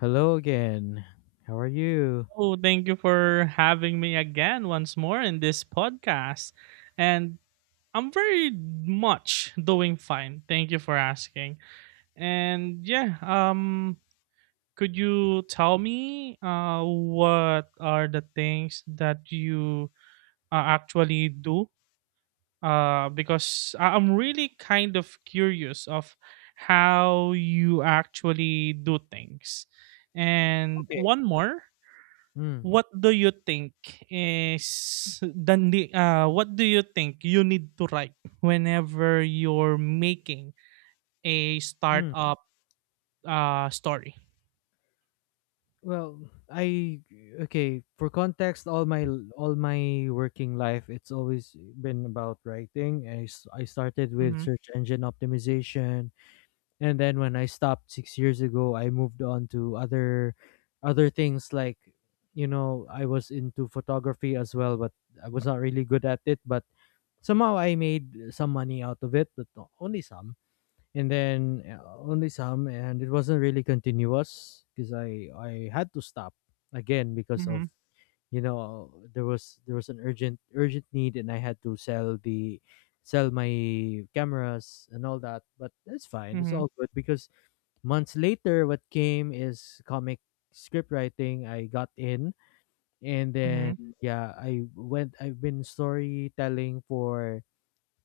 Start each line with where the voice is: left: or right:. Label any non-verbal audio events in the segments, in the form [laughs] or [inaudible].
left: Hello again. How are you?
right: Oh, thank you for having me again once more in this podcast. And I'm very much doing fine. Thank you for asking. And yeah, could you tell me what are the things that you actually do? Because I'm really kind of curious of how you actually do things. And
left: Okay.
right: one more,
left: Mm,
right: what do you think what do you think you need to write whenever you're making a
left: mm.
right: startup story?
left: Well, I okay, for context, all my working life it's always been about writing. I started with
right: Mm-hmm.
left: search engine optimization, and then when I stopped 6 years ago, I moved on to other things like, you know, I was into photography as well, but I was not really good at it, but somehow I made some money out of it, but only some, and it wasn't really continuous because I had to stop again because of,
right: Mm-hmm.
left: you know, there was an urgent need, and I had to sell the, sell my cameras and all that, but that's fine, it's
right: Mm-hmm.
left: all good. Because months later what came is comic script writing. I got in, and
right: Mm-hmm.
left: then yeah, I've been storytelling for,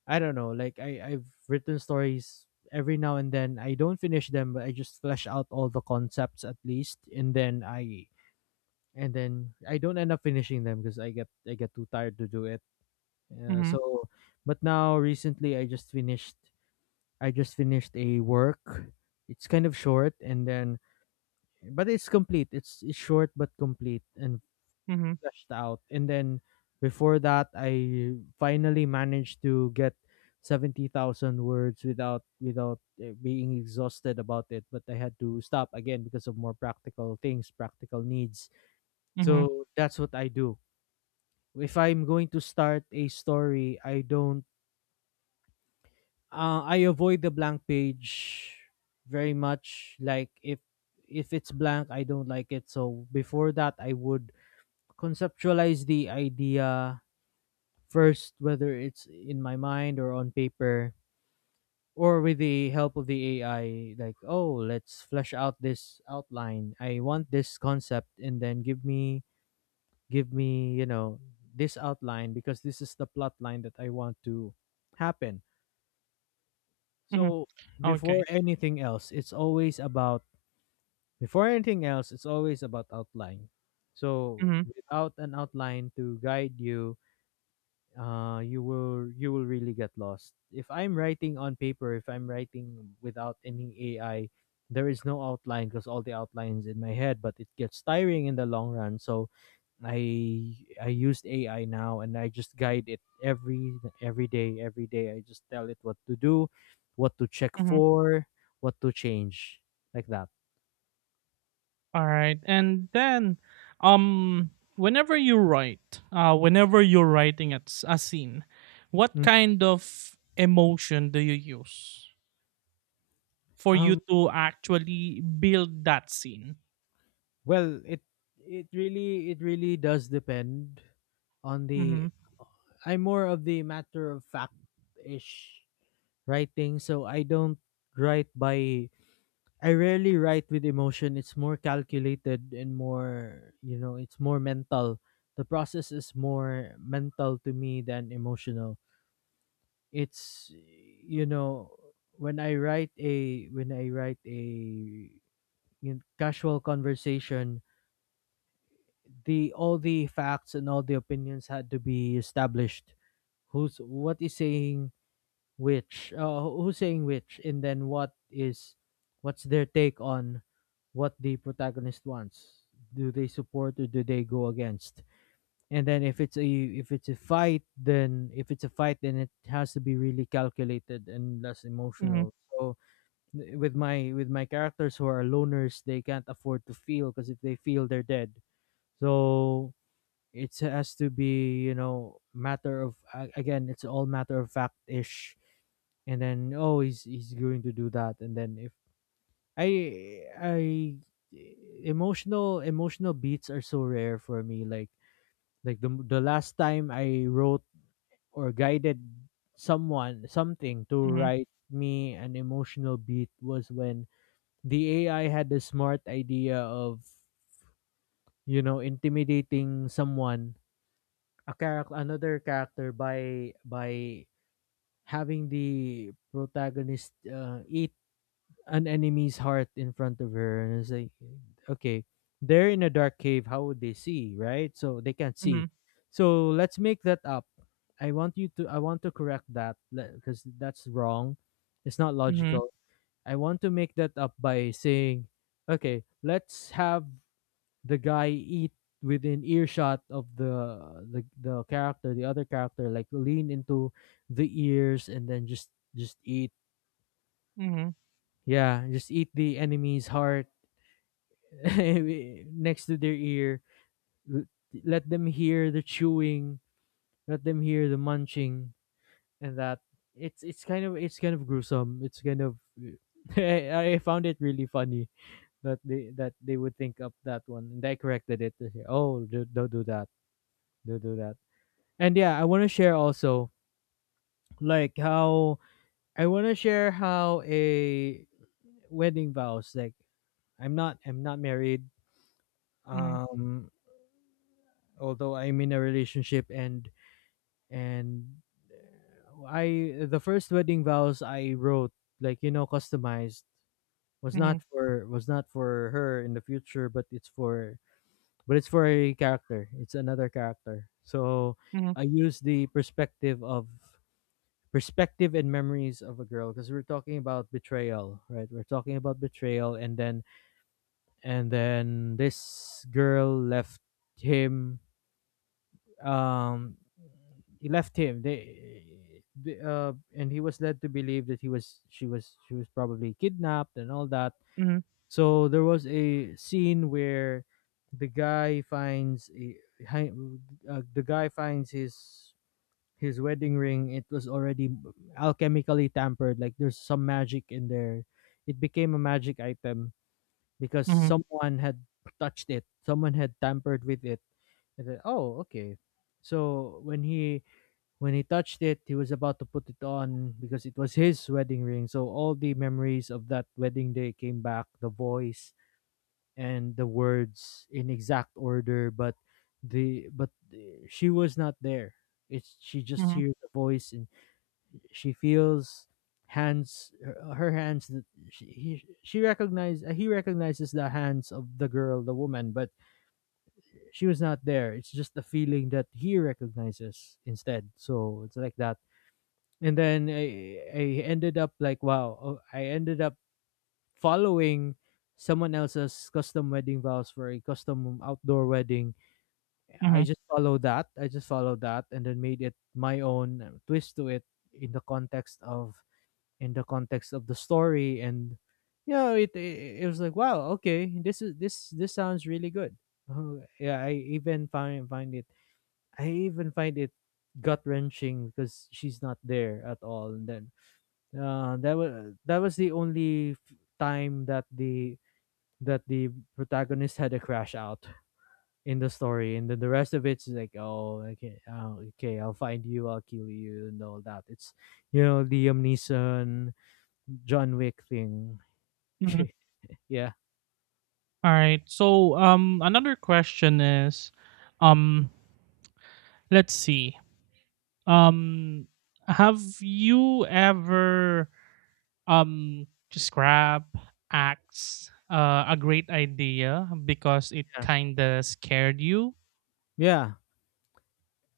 left: I don't know, like I've written stories every now and then. I don't finish them, but I just flesh out all the concepts at least, and then I don't end up finishing them because I get too tired to do it. Uh,
right: Mm-hmm.
left: so, but now recently I just finished a work. It's kind of short, and then, but it's complete. It's short but complete and
right: Mm-hmm.
left: fleshed out. And then before that, I finally managed to get 70,000 words without being exhausted about it. But I had to stop again because of more practical things, practical needs.
right: Mm-hmm.
left: So that's what I do. If I'm going to start a story, I don't. I avoid the blank page very much. Like if it's blank, I don't like it. So before that, I would conceptualize the idea first, whether it's in my mind or on paper or with the help of the AI, like, oh, let's flesh out this outline, I want this concept, and then give me, you know, this outline, because this is the plot line that I want to happen.
right: Hmm.
left: So before
right: Okay.
left: anything else it's always about before anything else, it's always about outline. So
right: Mm-hmm.
left: without an outline to guide you, you will, you will really get lost. If I'm writing on paper, if I'm writing without any AI, there is no outline because all the outlines in my head, but it gets tiring in the long run. So I used AI now, and I just guide it every, every day I just tell it what to do, what to check
right: Mm-hmm.
left: for, what to change, like that.
right: All right. And then, um, whenever you write, whenever you're writing at a scene, what
left: Mm.
right: kind of emotion do you use for you
left: um
right: to actually build that scene?
left: well, it really does depend on the,
right: Mhm.
left: I'm more of the matter of fact ish writing, so I don't write by I rarely write with emotion. It's more calculated and more, you know, it's more mental. The process is more mental to me than emotional. It's, you know, when I write a when I write a in casual conversation, the all the facts and all the opinions had to be established, who's what is saying. Which? Who's saying which? And then what is? What's their take on what the protagonist wants? Do they support or do they go against? And then if it's a fight, then it has to be really calculated and less emotional.
right: Mhm.
left: So with my characters who are loners, they can't afford to feel, because if they feel, they're dead. So it has to be, you know, matter of again, it's all matter of fact ish. And then, oh, he's going to do that, and then if I I emotional, beats are so rare for me, like the last time I wrote or guided someone, something to
right: Mhm.
left: write me an emotional beat was when the AI had the smart idea of, you know, intimidating someone, a character, another character, by having the protagonist eat an enemy's heart in front of her. And it's like, okay, they're in a dark cave, how would they see, right? So they can't see,
right: Mhm.
left: so let's make that up. I want to correct that because that's wrong, it's not logical. I want to make that up by saying, okay, let's have the guy eat within earshot of the, the character, the other character, like lean into the ears, and then just eat.
right: Mhm.
left: Yeah, just eat the enemy's heart [laughs] next to their ear. l- Let them hear the chewing. Let them hear the munching. And that, it's kind of gruesome. It's kind of [laughs] I found it really funny that they would think up that one, and I corrected it, to say, oh, don't do that. Don't do that. And yeah, I want to share also like how, I want to share how a wedding vows, like, I'm not married.
right: Mhm.
left: Um, although I'm in a relationship, and and I, the first wedding vows I wrote, like, you know, customized,
right: Mhm. Mhm.
left: was not for her in the future, but it's for a character, it's another character. So
right: Mhm.
left: I use the perspective of, perspective and memories of a girl, because we're talking about betrayal, right? We're talking about betrayal and then and then this girl left him. Um, he left him they, the and he was led to believe that he was she was, probably kidnapped and all that.
right: Mhm.
left: So there was a scene where the guy finds a, hi- the guy finds his wedding ring. It was already alchemically tampered, like there's some magic in there, it became a magic item because
right: Mhm.
left: someone had touched it, someone had tampered with it. I said, "Oh, okay." So when he, when he touched it, he was about to put it on because it was his wedding ring. So all the memories of that wedding day came back, the voice and the words in exact order, but she was not there. It's, she just
right: Mhm.
left: hears the voice, and she feels hands, her hands, that she he, she recognized he recognizes the hands of the girl, the woman, but she was not there. It's just the feeling that he recognizes instead. So it's like that. And then, I ended up like, wow, oh, I ended up following someone else's custom wedding vows for a custom outdoor wedding.
right: Mhm.
left: I just followed that and then made it my own twist to it in the context of, in the context of the story. And, you know, it it was like, wow, okay, this is, this sounds really good. [laughs] Yeah, I even find it, I even find it gut wrenching because she's not there at all. And then that was the only time that the, that the protagonist had a crash out in the story. And then the rest of it's like, oh, okay, oh, okay, I'll find you, I'll kill you, and all that. It's, you know, the Liam Neeson, John Wick thing. [laughs]
right: Mhm.
left: Yeah,
right: All right. So another question is, um let's see. Um have you ever just grab acts a great idea because it
left: yeah,
right: kind of scared you?
left: yeah.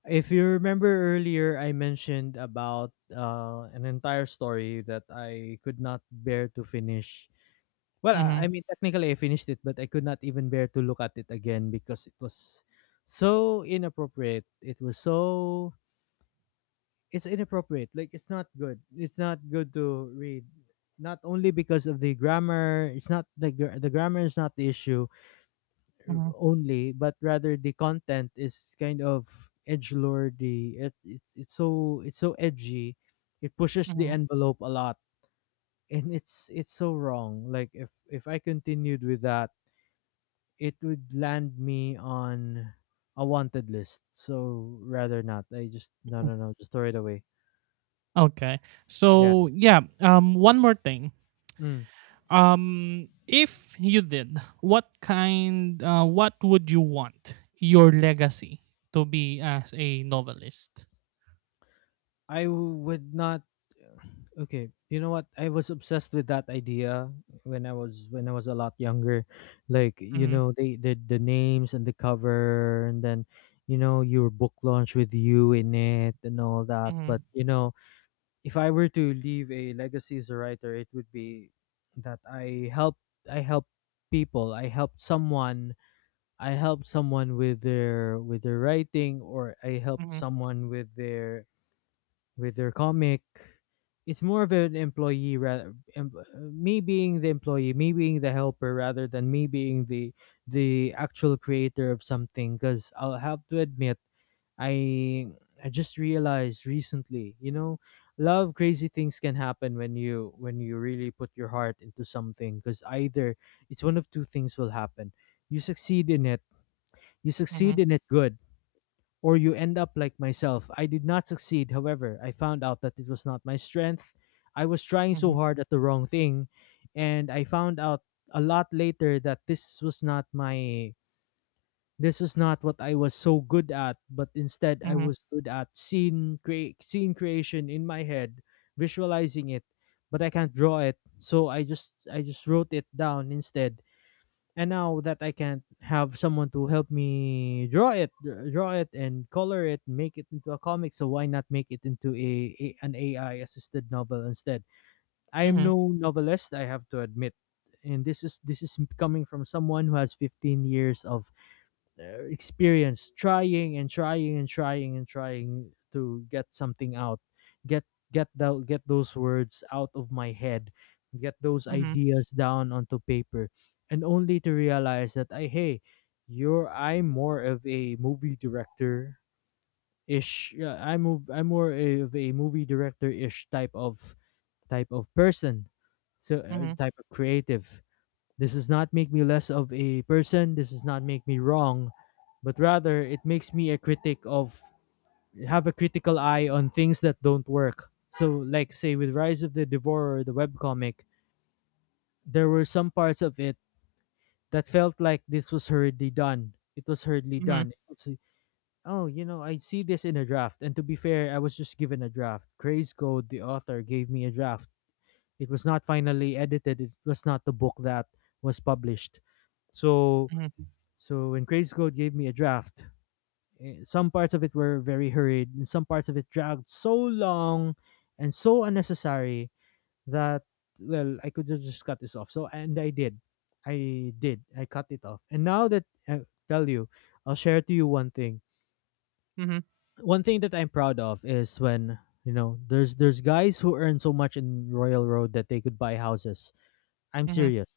left: If you remember earlier, I mentioned about an entire story that I could not bear to finish. Well, I
right: Mhm,
left: mean, technically I finished it, but I could not even bear to look at it again because it was so inappropriate. It was so. It's inappropriate. Like, it's not good. It's not good to read. Not only because of the grammar, it's not the, the grammar is not the issue
right: mhm,
left: only, but rather the content is kind of edge lordy. It's so, it's so edgy. It pushes the
right: mhm,
left: envelope a lot, [laughs] and it's so wrong. Like if I continued with that, it would land me on a wanted list. So rather not. I just, no,
right: mhm.
left: no, no. Just throw it away.
right: Okay.
left: Yeah.
right: So yeah, one more thing.
left: Mm.
right: If you did, what would you want your legacy to be as a novelist?
left: I would not, okay, you know what? I was obsessed with that idea when I was, when I was a lot younger. Like, you
right: Mhm,
left: know, they, the names and the cover, and then, you know, your book launch with you in it and all that. But,
right: mhm,
left: you know, if I were to leave a legacy as a writer, it would be that I helped people. I helped someone. I helped someone with their, with their writing, or I helped
right: mhm,
left: someone with their comic. It's more of an employee, rather me being the employee, me being the helper, rather than me being the actual creator of something. Because I'll have to admit, I I just realized recently, you know, love crazy things can happen when you, when you really put your heart into something. Because either it's one of two things will happen: you succeed in it, you succeed
right: mhm,
left: in it good, or you end up like myself. I did not succeed, however. I found out that it was not my strength. I was trying so
right: mhm,
left: hard at the wrong thing, and I found out a lot later that this was not what I was so good at, but instead I
right: mhm,
left: was good at scene creation in my head, visualizing it, but I can't draw it. So I just wrote it down instead. And now that I can't have someone to help me draw it, draw it and color it, make it into a comic, so why not make it into a an AI assisted novel instead? I am
right: mhm,
left: no novelist, I have to admit. And this is coming from someone who has 15 years of experience trying and trying and trying and trying to get something out, get get those words out of my head, get those
right: mhm,
left: ideas down onto paper, and only to realize that, I hey, you're I'm more of a movie director ish. Yeah, I'm more of a movie director ish type of person. So
right: mhm,
left: type of creative. This does not make me less of a person. This does not make me wrong, but rather it makes me a critic of have a critical eye on things that don't work. So, like say with Rise of the Devourer, the webcomic, there were some parts of it that felt like this was hurriedly done. It was hurriedly
right: mhm,
left: done. It's like, oh, you know, I see this in a draft. And to be fair, I was just given a draft. Craze Code, the author, gave me a draft. It was not finally edited. It was not the book that was published. So,
right: mhm,
left: so when Graves Code gave me a draft, some parts of it were very hurried, and some parts of it dragged so long and so unnecessary that, well, I could have just cut this off. So, and I did, I cut it off. And now that I tell you, I'll share to you one thing.
right: mhm,
left: One thing that I'm proud of is when, you know, there's guys who earn so much in Royal Road that they could buy houses. I'm
right: mhm, mhm,
left: serious.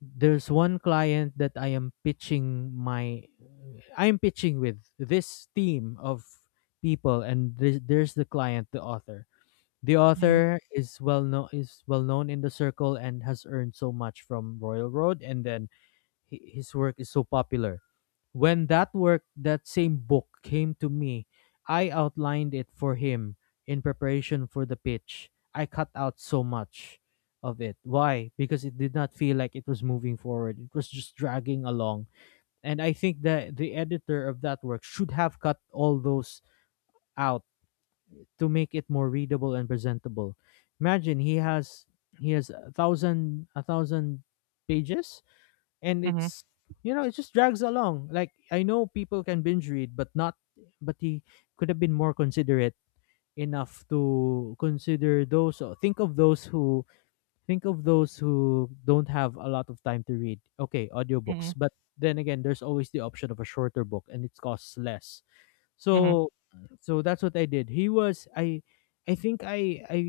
left: There's one client that I'm pitching with this team of people, and there's the client, the
right: mhm,
left: author is well known, in the circle and has earned so much from Royal Road. And then his work is so popular. When that work, that same book came to me, I outlined it for him in preparation for the pitch. I cut out so much of it. Why? Because it did not feel like it was moving forward. It was just dragging along. And I think that the editor of that work should have cut all those out to make it more readable and presentable. Imagine he has, he has a thousand pages, and
right: mhm.
left: it's, you know, it just drags along. Like, I know people can binge read, but not, but he could have been more considerate enough to consider those, think of those who, think of those who don't have a lot of time to read, okay, audiobooks.
right: Mhm,
left: But then again, there's always the option of a shorter book, and it costs less.
right: mhm,
left: So, so that's what I did. He was I think,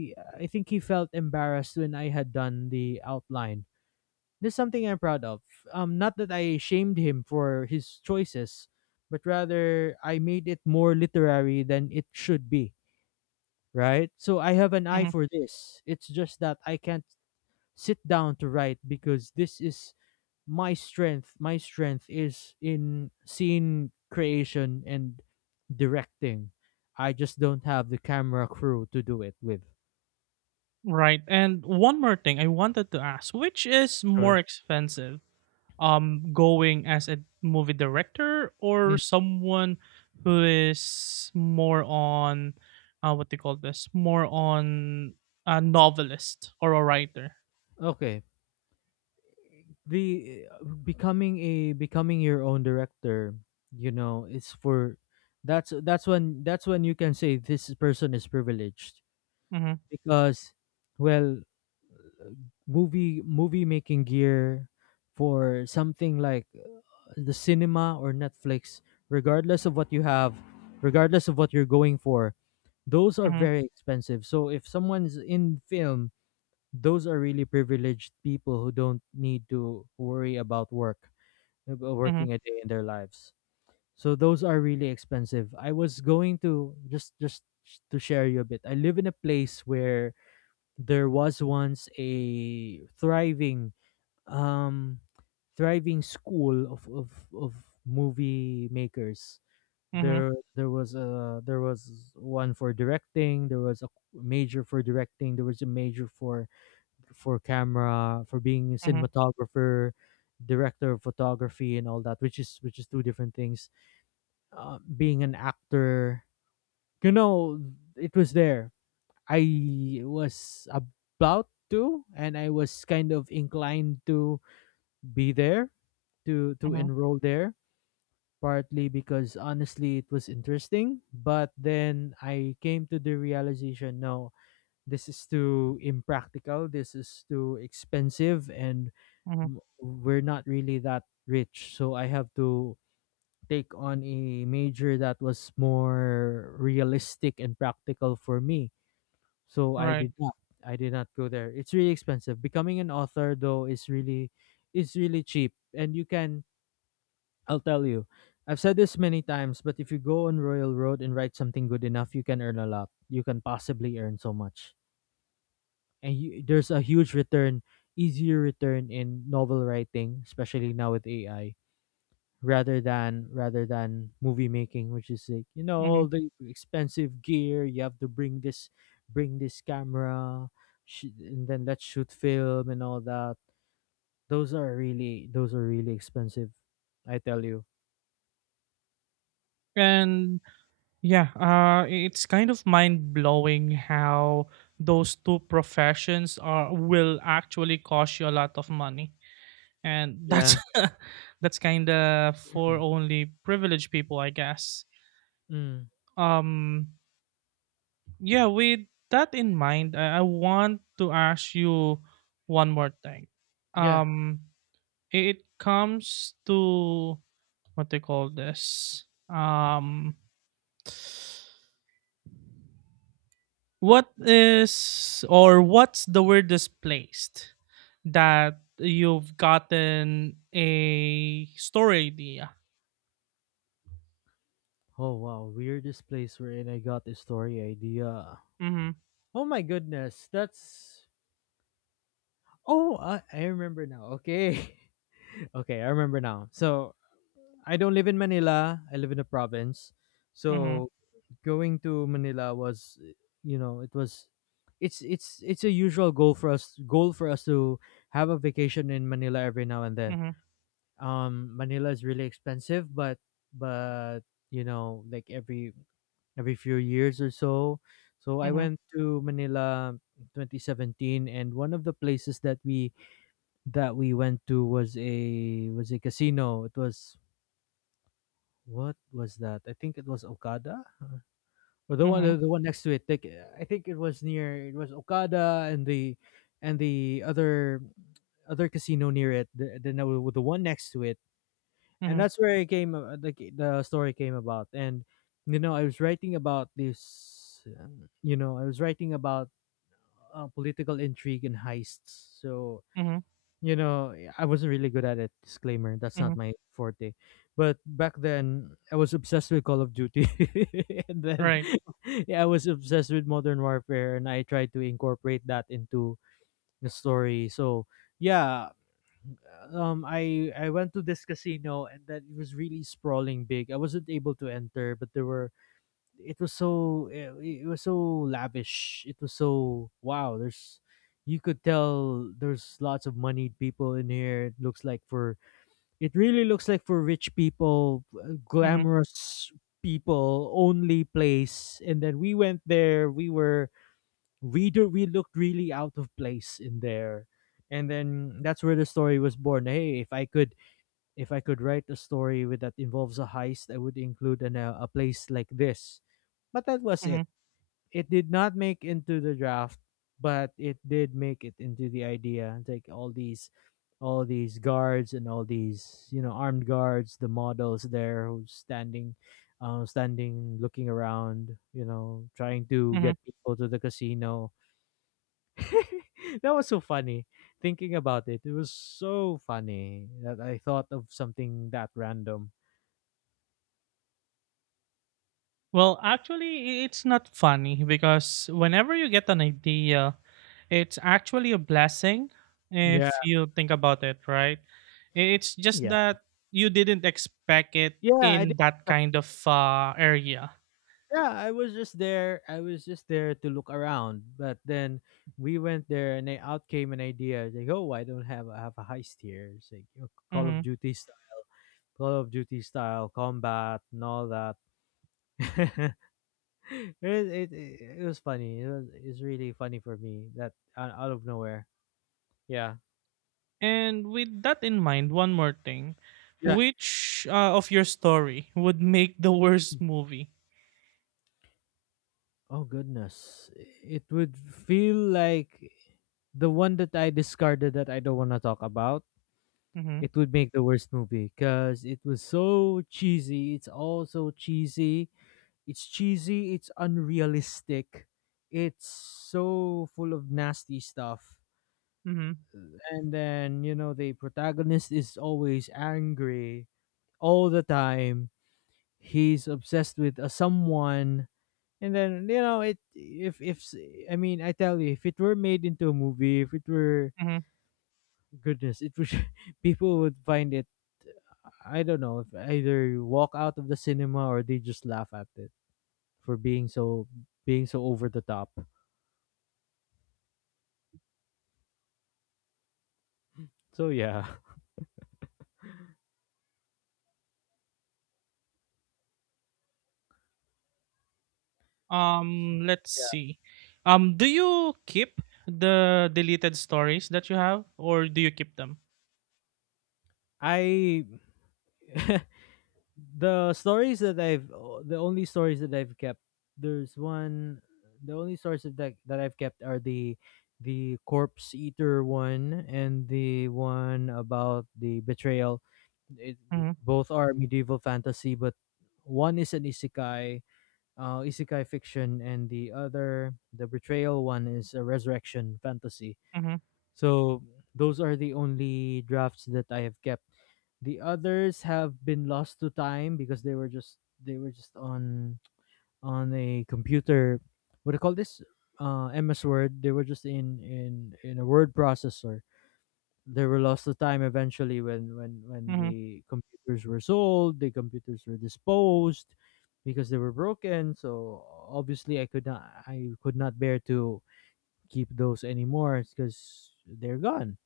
left: I think he felt embarrassed when I had done the outline. This something I'm proud of. Not that I shamed him for his choices, but rather I made it more literary than it should be, right? So I have an eye
right: mhm.
left: for this. It's just that I can't sit down to write because this is my strength. My strength is in scene creation and directing. I just don't have the camera crew to do it with.
right: Right, and one more thing I wanted to ask, which is more
left: Sure.
right: expensive? Going as a movie director, or
left: Mm.
right: someone who is more on, what they call this, more on a novelist or a writer?
left: Okay. the Becoming a, becoming your own director, you know, it's for, that's that's when you can say this person is privileged.
right: Mm-hmm,
left: Because, well, movie making gear for something like, the cinema or Netflix, regardless of what you have, regardless of what you're going for, those are
right: mm-hmm,
left: very expensive. So if someone's in film, those are really privileged people who don't need to worry about work,
right: mm-hmm,
left: working a day in their lives. So those are really expensive. I was going to to share you a bit. I live in a place where there was once a thriving, um thriving school of of movie makers. There was one for directing, there was a major for directing, there was a major for camera, for being a
right: mm-hmm,
left: cinematographer, director of photography, and all that, which is, which is two different things. Being an actor, you know, it was there. I was about to, and I was kind of inclined to be there, to
right: mm-hmm,
left: enroll there. Partly because honestly, it was interesting, but then I came to the realization: no, this is too impractical, this is too expensive, and
right: mm-hmm.
left: we're not really that rich, so I have to take on a major that was more realistic and practical for me. So I
right: Right.
left: did not, I did not go there. It's really expensive. Becoming an author, though, is really, is really cheap, and you can, I'll tell you, I've said this many times, but if you go on Royal Road and write something good enough, you can earn a lot, you can possibly earn so much. And there's a huge return, easier return in novel writing, especially now with AI, rather than movie making, which is, like, you know,
right: Mm-hmm.
left: all the expensive gear, you have to bring this, bring this camera, and then let's shoot film and all that. Those are really, those are really expensive, I tell you.
right: And yeah, it's kind of mind blowing how those two professions are will actually cost you a lot of money, and that's
left: Yeah.
right: [laughs] that's kind of for
left: Mm,
right: only privileged people, I guess.
left: mm.
right: Um, yeah, with that in mind, I want to ask you one more thing.
left: Yeah.
right: Um, it comes to what they call this. What is, or what's the weirdest place that you've gotten a story idea?
left: Oh, wow. Weirdest place where I got the story idea.
right: Mhm.
left: Oh my goodness, that's, oh, I remember now. Okay. [laughs] Okay, I remember now. So I don't live in Manila. I live in a province.
right: Mhm.
left: So going to Manila was, you know, it was, it's a usual goal for us, to have a vacation in Manila every now and then.
right: Mhm.
left: Manila is really expensive, but, you know, like every few years or so. So I
right: Mhm.
left: went to Manila 2017, and one of the places that we, that we went to was a, was a casino. It was, what was that? I think it was Okada, or
right: Mhm.
left: the one next to it. Like, I think it was near, it was Okada and the, and the other casino near it. The No, the one next to it. And
right: Mhm.
left: that's where it came. The the story came about. And, you know, I was writing about this. You know, I was writing about, political intrigue and heists. So,
right: Mhm.
left: you know, I wasn't really good at it. Disclaimer, that's not
right: Mhm.
left: my forte. But back then, I was obsessed with Call of Duty, [laughs] and then
right: Right.
left: [laughs] yeah, I was obsessed with Modern Warfare, and I tried to incorporate that into the story. So yeah, I went to this casino, and then it was really sprawling big. I wasn't able to enter, but there were, it was so it was so lavish, it was so, wow, there's, you could tell there's lots of moneyed people in here. It looks like for, it really looks like for rich people,
right: Mhm.
left: glamorous people only place. And then we went there, we were, we looked really out of place in there. And then that's where the story was born. Hey, if I could, if I could write a story with that involves a heist, I would include an, a place like this. But that was it.
right: Mhm.
left: It did not make into the draft, but it did make it into the idea. Like all these guards and all these, you know, armed guards, the models there who's standing, standing, looking around, you know, trying to
right: Mhm.
left: get people to the casino. [laughs] That was so funny. Thinking about it, it was so funny that I thought of something that random.
right: Well, actually, it's not funny because whenever you get an idea, it's actually a blessing
left: Yeah,
right: if you think about it, right? It's just
left: yeah,
right: that you didn't expect it
left: yeah. I did.
right: in that kind of area.
left: Yeah, I was just there. I was just there to look around. But then we went there, and they, out came an idea. It's like, oh, I don't have I have a heist here. It's like, you know, Call of
right: Mhm.
left: Duty, Call of Duty style combat and all that. [laughs] It was funny. It's really funny for me that out, out of nowhere. Yeah.
right: And with that in mind, one more thing.
left: Yeah.
right: Which of your story would make the worst movie?
left: Oh goodness, it would feel like the one that I discarded that I don't want to talk about
right: Mm-hmm.
left: it would make the worst movie because it was so cheesy. It's all so cheesy. It's cheesy. It's unrealistic. It's so full of nasty stuff.
right: Mm-hmm.
left: And then, the protagonist is always angry all the time. He's obsessed with a someone. And then, you know, it if s- I mean, I tell you, if it were made into a movie, if it were goodness, it would [laughs] people would find it I don't know if either walk out of the cinema or they just laugh at it for being so over the top. So yeah,
right: Let's see. Do you keep the deleted stories that you have, or do you keep them?
left: [laughs] I the stories that I've the only stories that I've kept there's one the only stories that I've kept are the corpse eater one and the one about the betrayal. It,
right: Mm-hmm,
left: both are medieval fantasy, but one is an isekai isekai fiction, and the other, the betrayal one, is a resurrection fantasy.
right: mm-hmm,
left: So those are the only drafts that I have kept. The others have been lost to time because they were just on a computer. What do you call this? MS Word. They were just in a word processor. They were lost to time eventually when when
right: mm-hmm,
left: the computers were sold, the computers were disposed because they were broken. So obviously, I could not bear to keep those anymore because they're gone.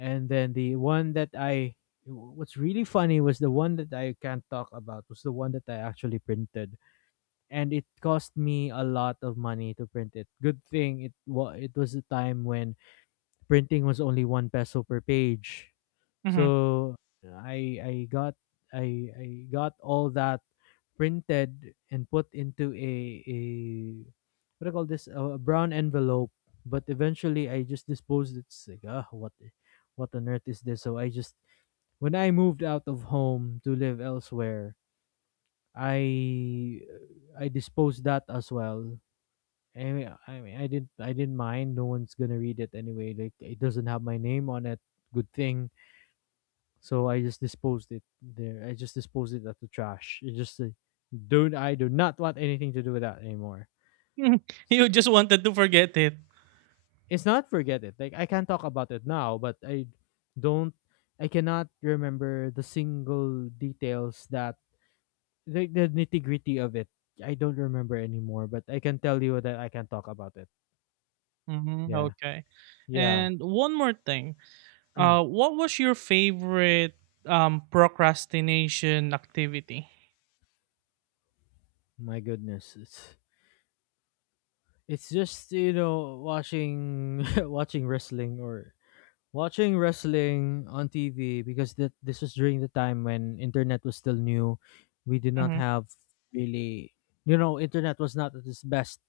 left: And then the one that I what's really funny was the one that I can't talk about was the one that I actually printed and it cost me a lot of money to print it. Good thing it was a time when printing was only one peso per page,
right: mm-hmm.
left: so I got I got all that printed and put into a what do you call this a brown envelope. But eventually I just disposed it. It's like ah what on earth is this? So I just when I moved out of home to live elsewhere, I I disposed that as well. Anyway, I mean, I didn't mind. No one's gonna read it anyway. Like it doesn't have my name on it. Good thing so I just disposed it there. I just disposed it at the trash. It just don't I do not want anything to do with that anymore.
right: [laughs] You just wanted to forget it.
left: It's not forget it. Like I can talk about it now, but I don't I cannot remember the single details that the nitty gritty of it. I don't remember anymore, but I can tell you that I can talk about it.
right: Mm-hmm,
left: Yeah.
right: okay.
left: Yeah.
right: And one more thing.
left: Mm.
right: What was your favorite procrastination activity?
left: My goodness. It's just, watching [laughs] watching wrestling or watching wrestling on TV because this was during the time when internet was still new. We did not
right: Mm-hmm,
left: have really, internet was not at its best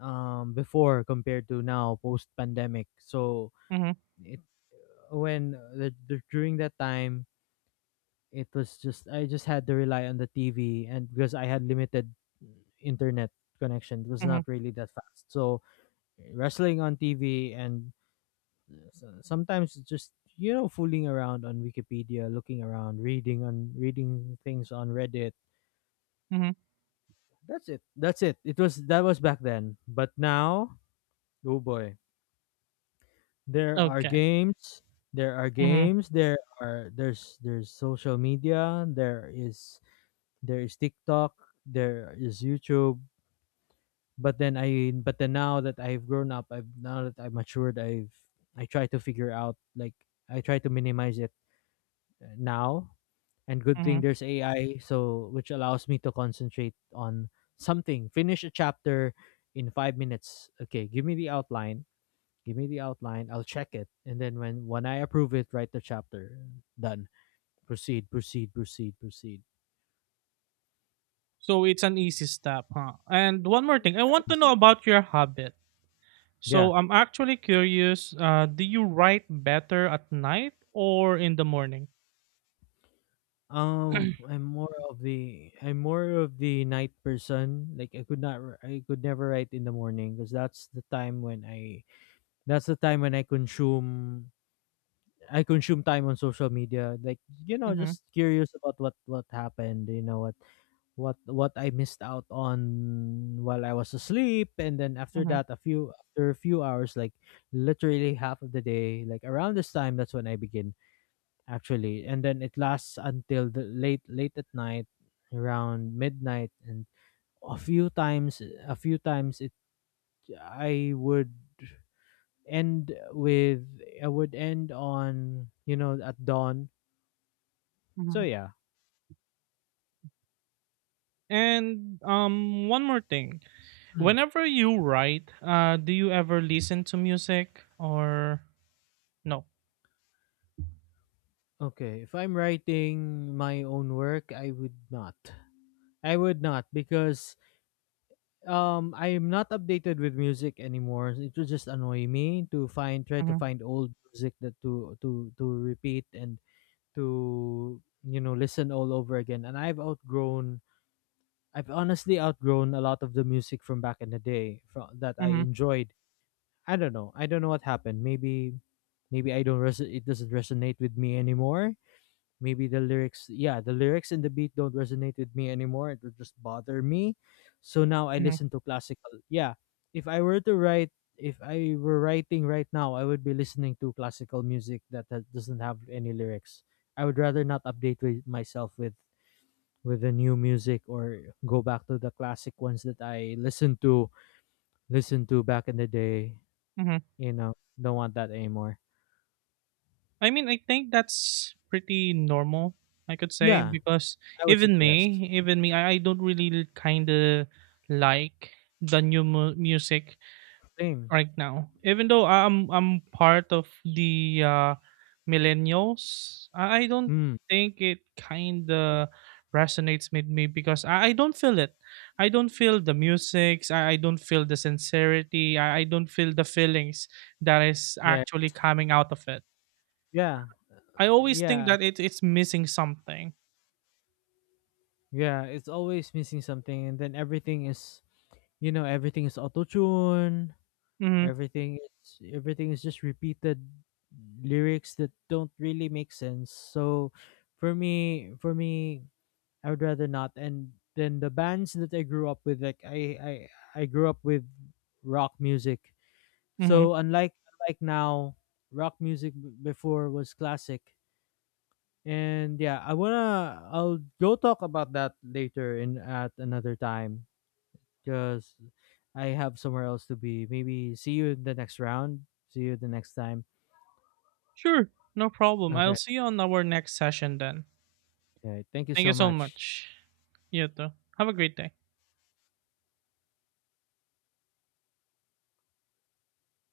left: before compared to now post pandemic. So
right: mm-hmm,
left: it when during that time it was just I just had to rely on the TV and because I had limited internet connection, it was
right: mm-hmm,
left: not really that fast. So wrestling on TV and so sometimes it's just fooling around on Wikipedia, looking around, reading on reading things on Reddit.
right: mm-hmm.
left: That's it. That's it. It was that was back then. But now, oh boy, there are
right: Okay.
left: games. There are
right: Mm-hmm,
left: games. There are there's social media. There is TikTok. There is YouTube. But then I but then now that I've grown up, I've now that I've matured, I've I try to figure out like I try to minimize it now and good
right: mm-hmm.
left: thing there's AI so which allows me to concentrate on something finish a chapter in 5 minutes okay give me the outline give me the outline I'll check it and then when I approve it write the chapter done proceed proceed proceed proceed
right: So it's an easy step, huh? And one more thing. I want to know about your habit.
left: yeah
right: So I'm actually curious, do you write better at night or in the morning?
left: I'm more
right: [clears throat]
left: of the I'm more of the night person like I could never write in the morning because that's the time when I that's the time when I consume time on social media, like
right: Mm-hmm,
left: just curious about what happened, what I missed out on while I was asleep, and then after
right: mm-hmm.
left: that, a few after a few hours, like literally half of the day, like around this time, that's when I begin actually, and then it lasts until the late late at night, around midnight, and a few times a few times it I would end with I would end on at dawn. So
right: Hmm.
left: yeah,
right: And one more thing.
left: mm,
right: Whenever you write, do you ever listen to music or no?
left: okay, if I'm writing my own work, I would not. I would not because I'm not updated with music anymore. It would just annoy me to find try to
right: Mm-hmm,
left: find old music that to repeat and to listen all over again. And I've outgrown I've honestly outgrown a lot of the music from back in the day from, that I
right: mm-hmm,
left: enjoyed. I don't know. I don't know what happened. Maybe maybe I don't res- it doesn't resonate with me anymore maybe the lyrics yeah the lyrics and the beat don't resonate with me anymore it would just bother me so now I
right: mm-hmm,
left: listen to classical yeah if I were to write if I were writing right now I would be listening to classical music that, that doesn't have any lyrics I would rather not update with myself with the new music or go back to the classic ones that I listened to listened to back in the day
right: mm-hmm.
left: you know don't want that anymore
right: I mean, I think that's pretty normal, I could say,
left: yeah
right: because
left: I would say
right: even
left: yes
right: me, even me, I, I don't really kind of like the new music
left: same
right: right now. Even though I'm part of the millennials, I don't
left: mm,
right: think it kind of resonates with me because I don't feel it. I don't feel the musics. I don't feel the sincerity. I don't feel the feelings that is
left: yeah
right: actually coming out of it.
left: yeah
right: I always think
left: yeah
right: that it's missing something.
left: yeah, it's always missing something, and then everything is, everything is auto tune.
right: Mhm.
left: Everything everything is just repeated lyrics that don't really make sense. So, for me, I would rather not. And then the bands that I grew up with, like I grew up with rock music.
right: Mhm.
left: So unlike unlike now, rock music before was classic. And yeah, I wanna I'll go talk about that later in at another time because I have somewhere else to be. Maybe see you in the next round. See you the next time.
right: Sure. No problem. I'll
left: Okay.
right: see you on our next session then.
left: Okay. Thank you
right: Thank
left: so
right: you so
left: much.
right: much. You too. Have a great day.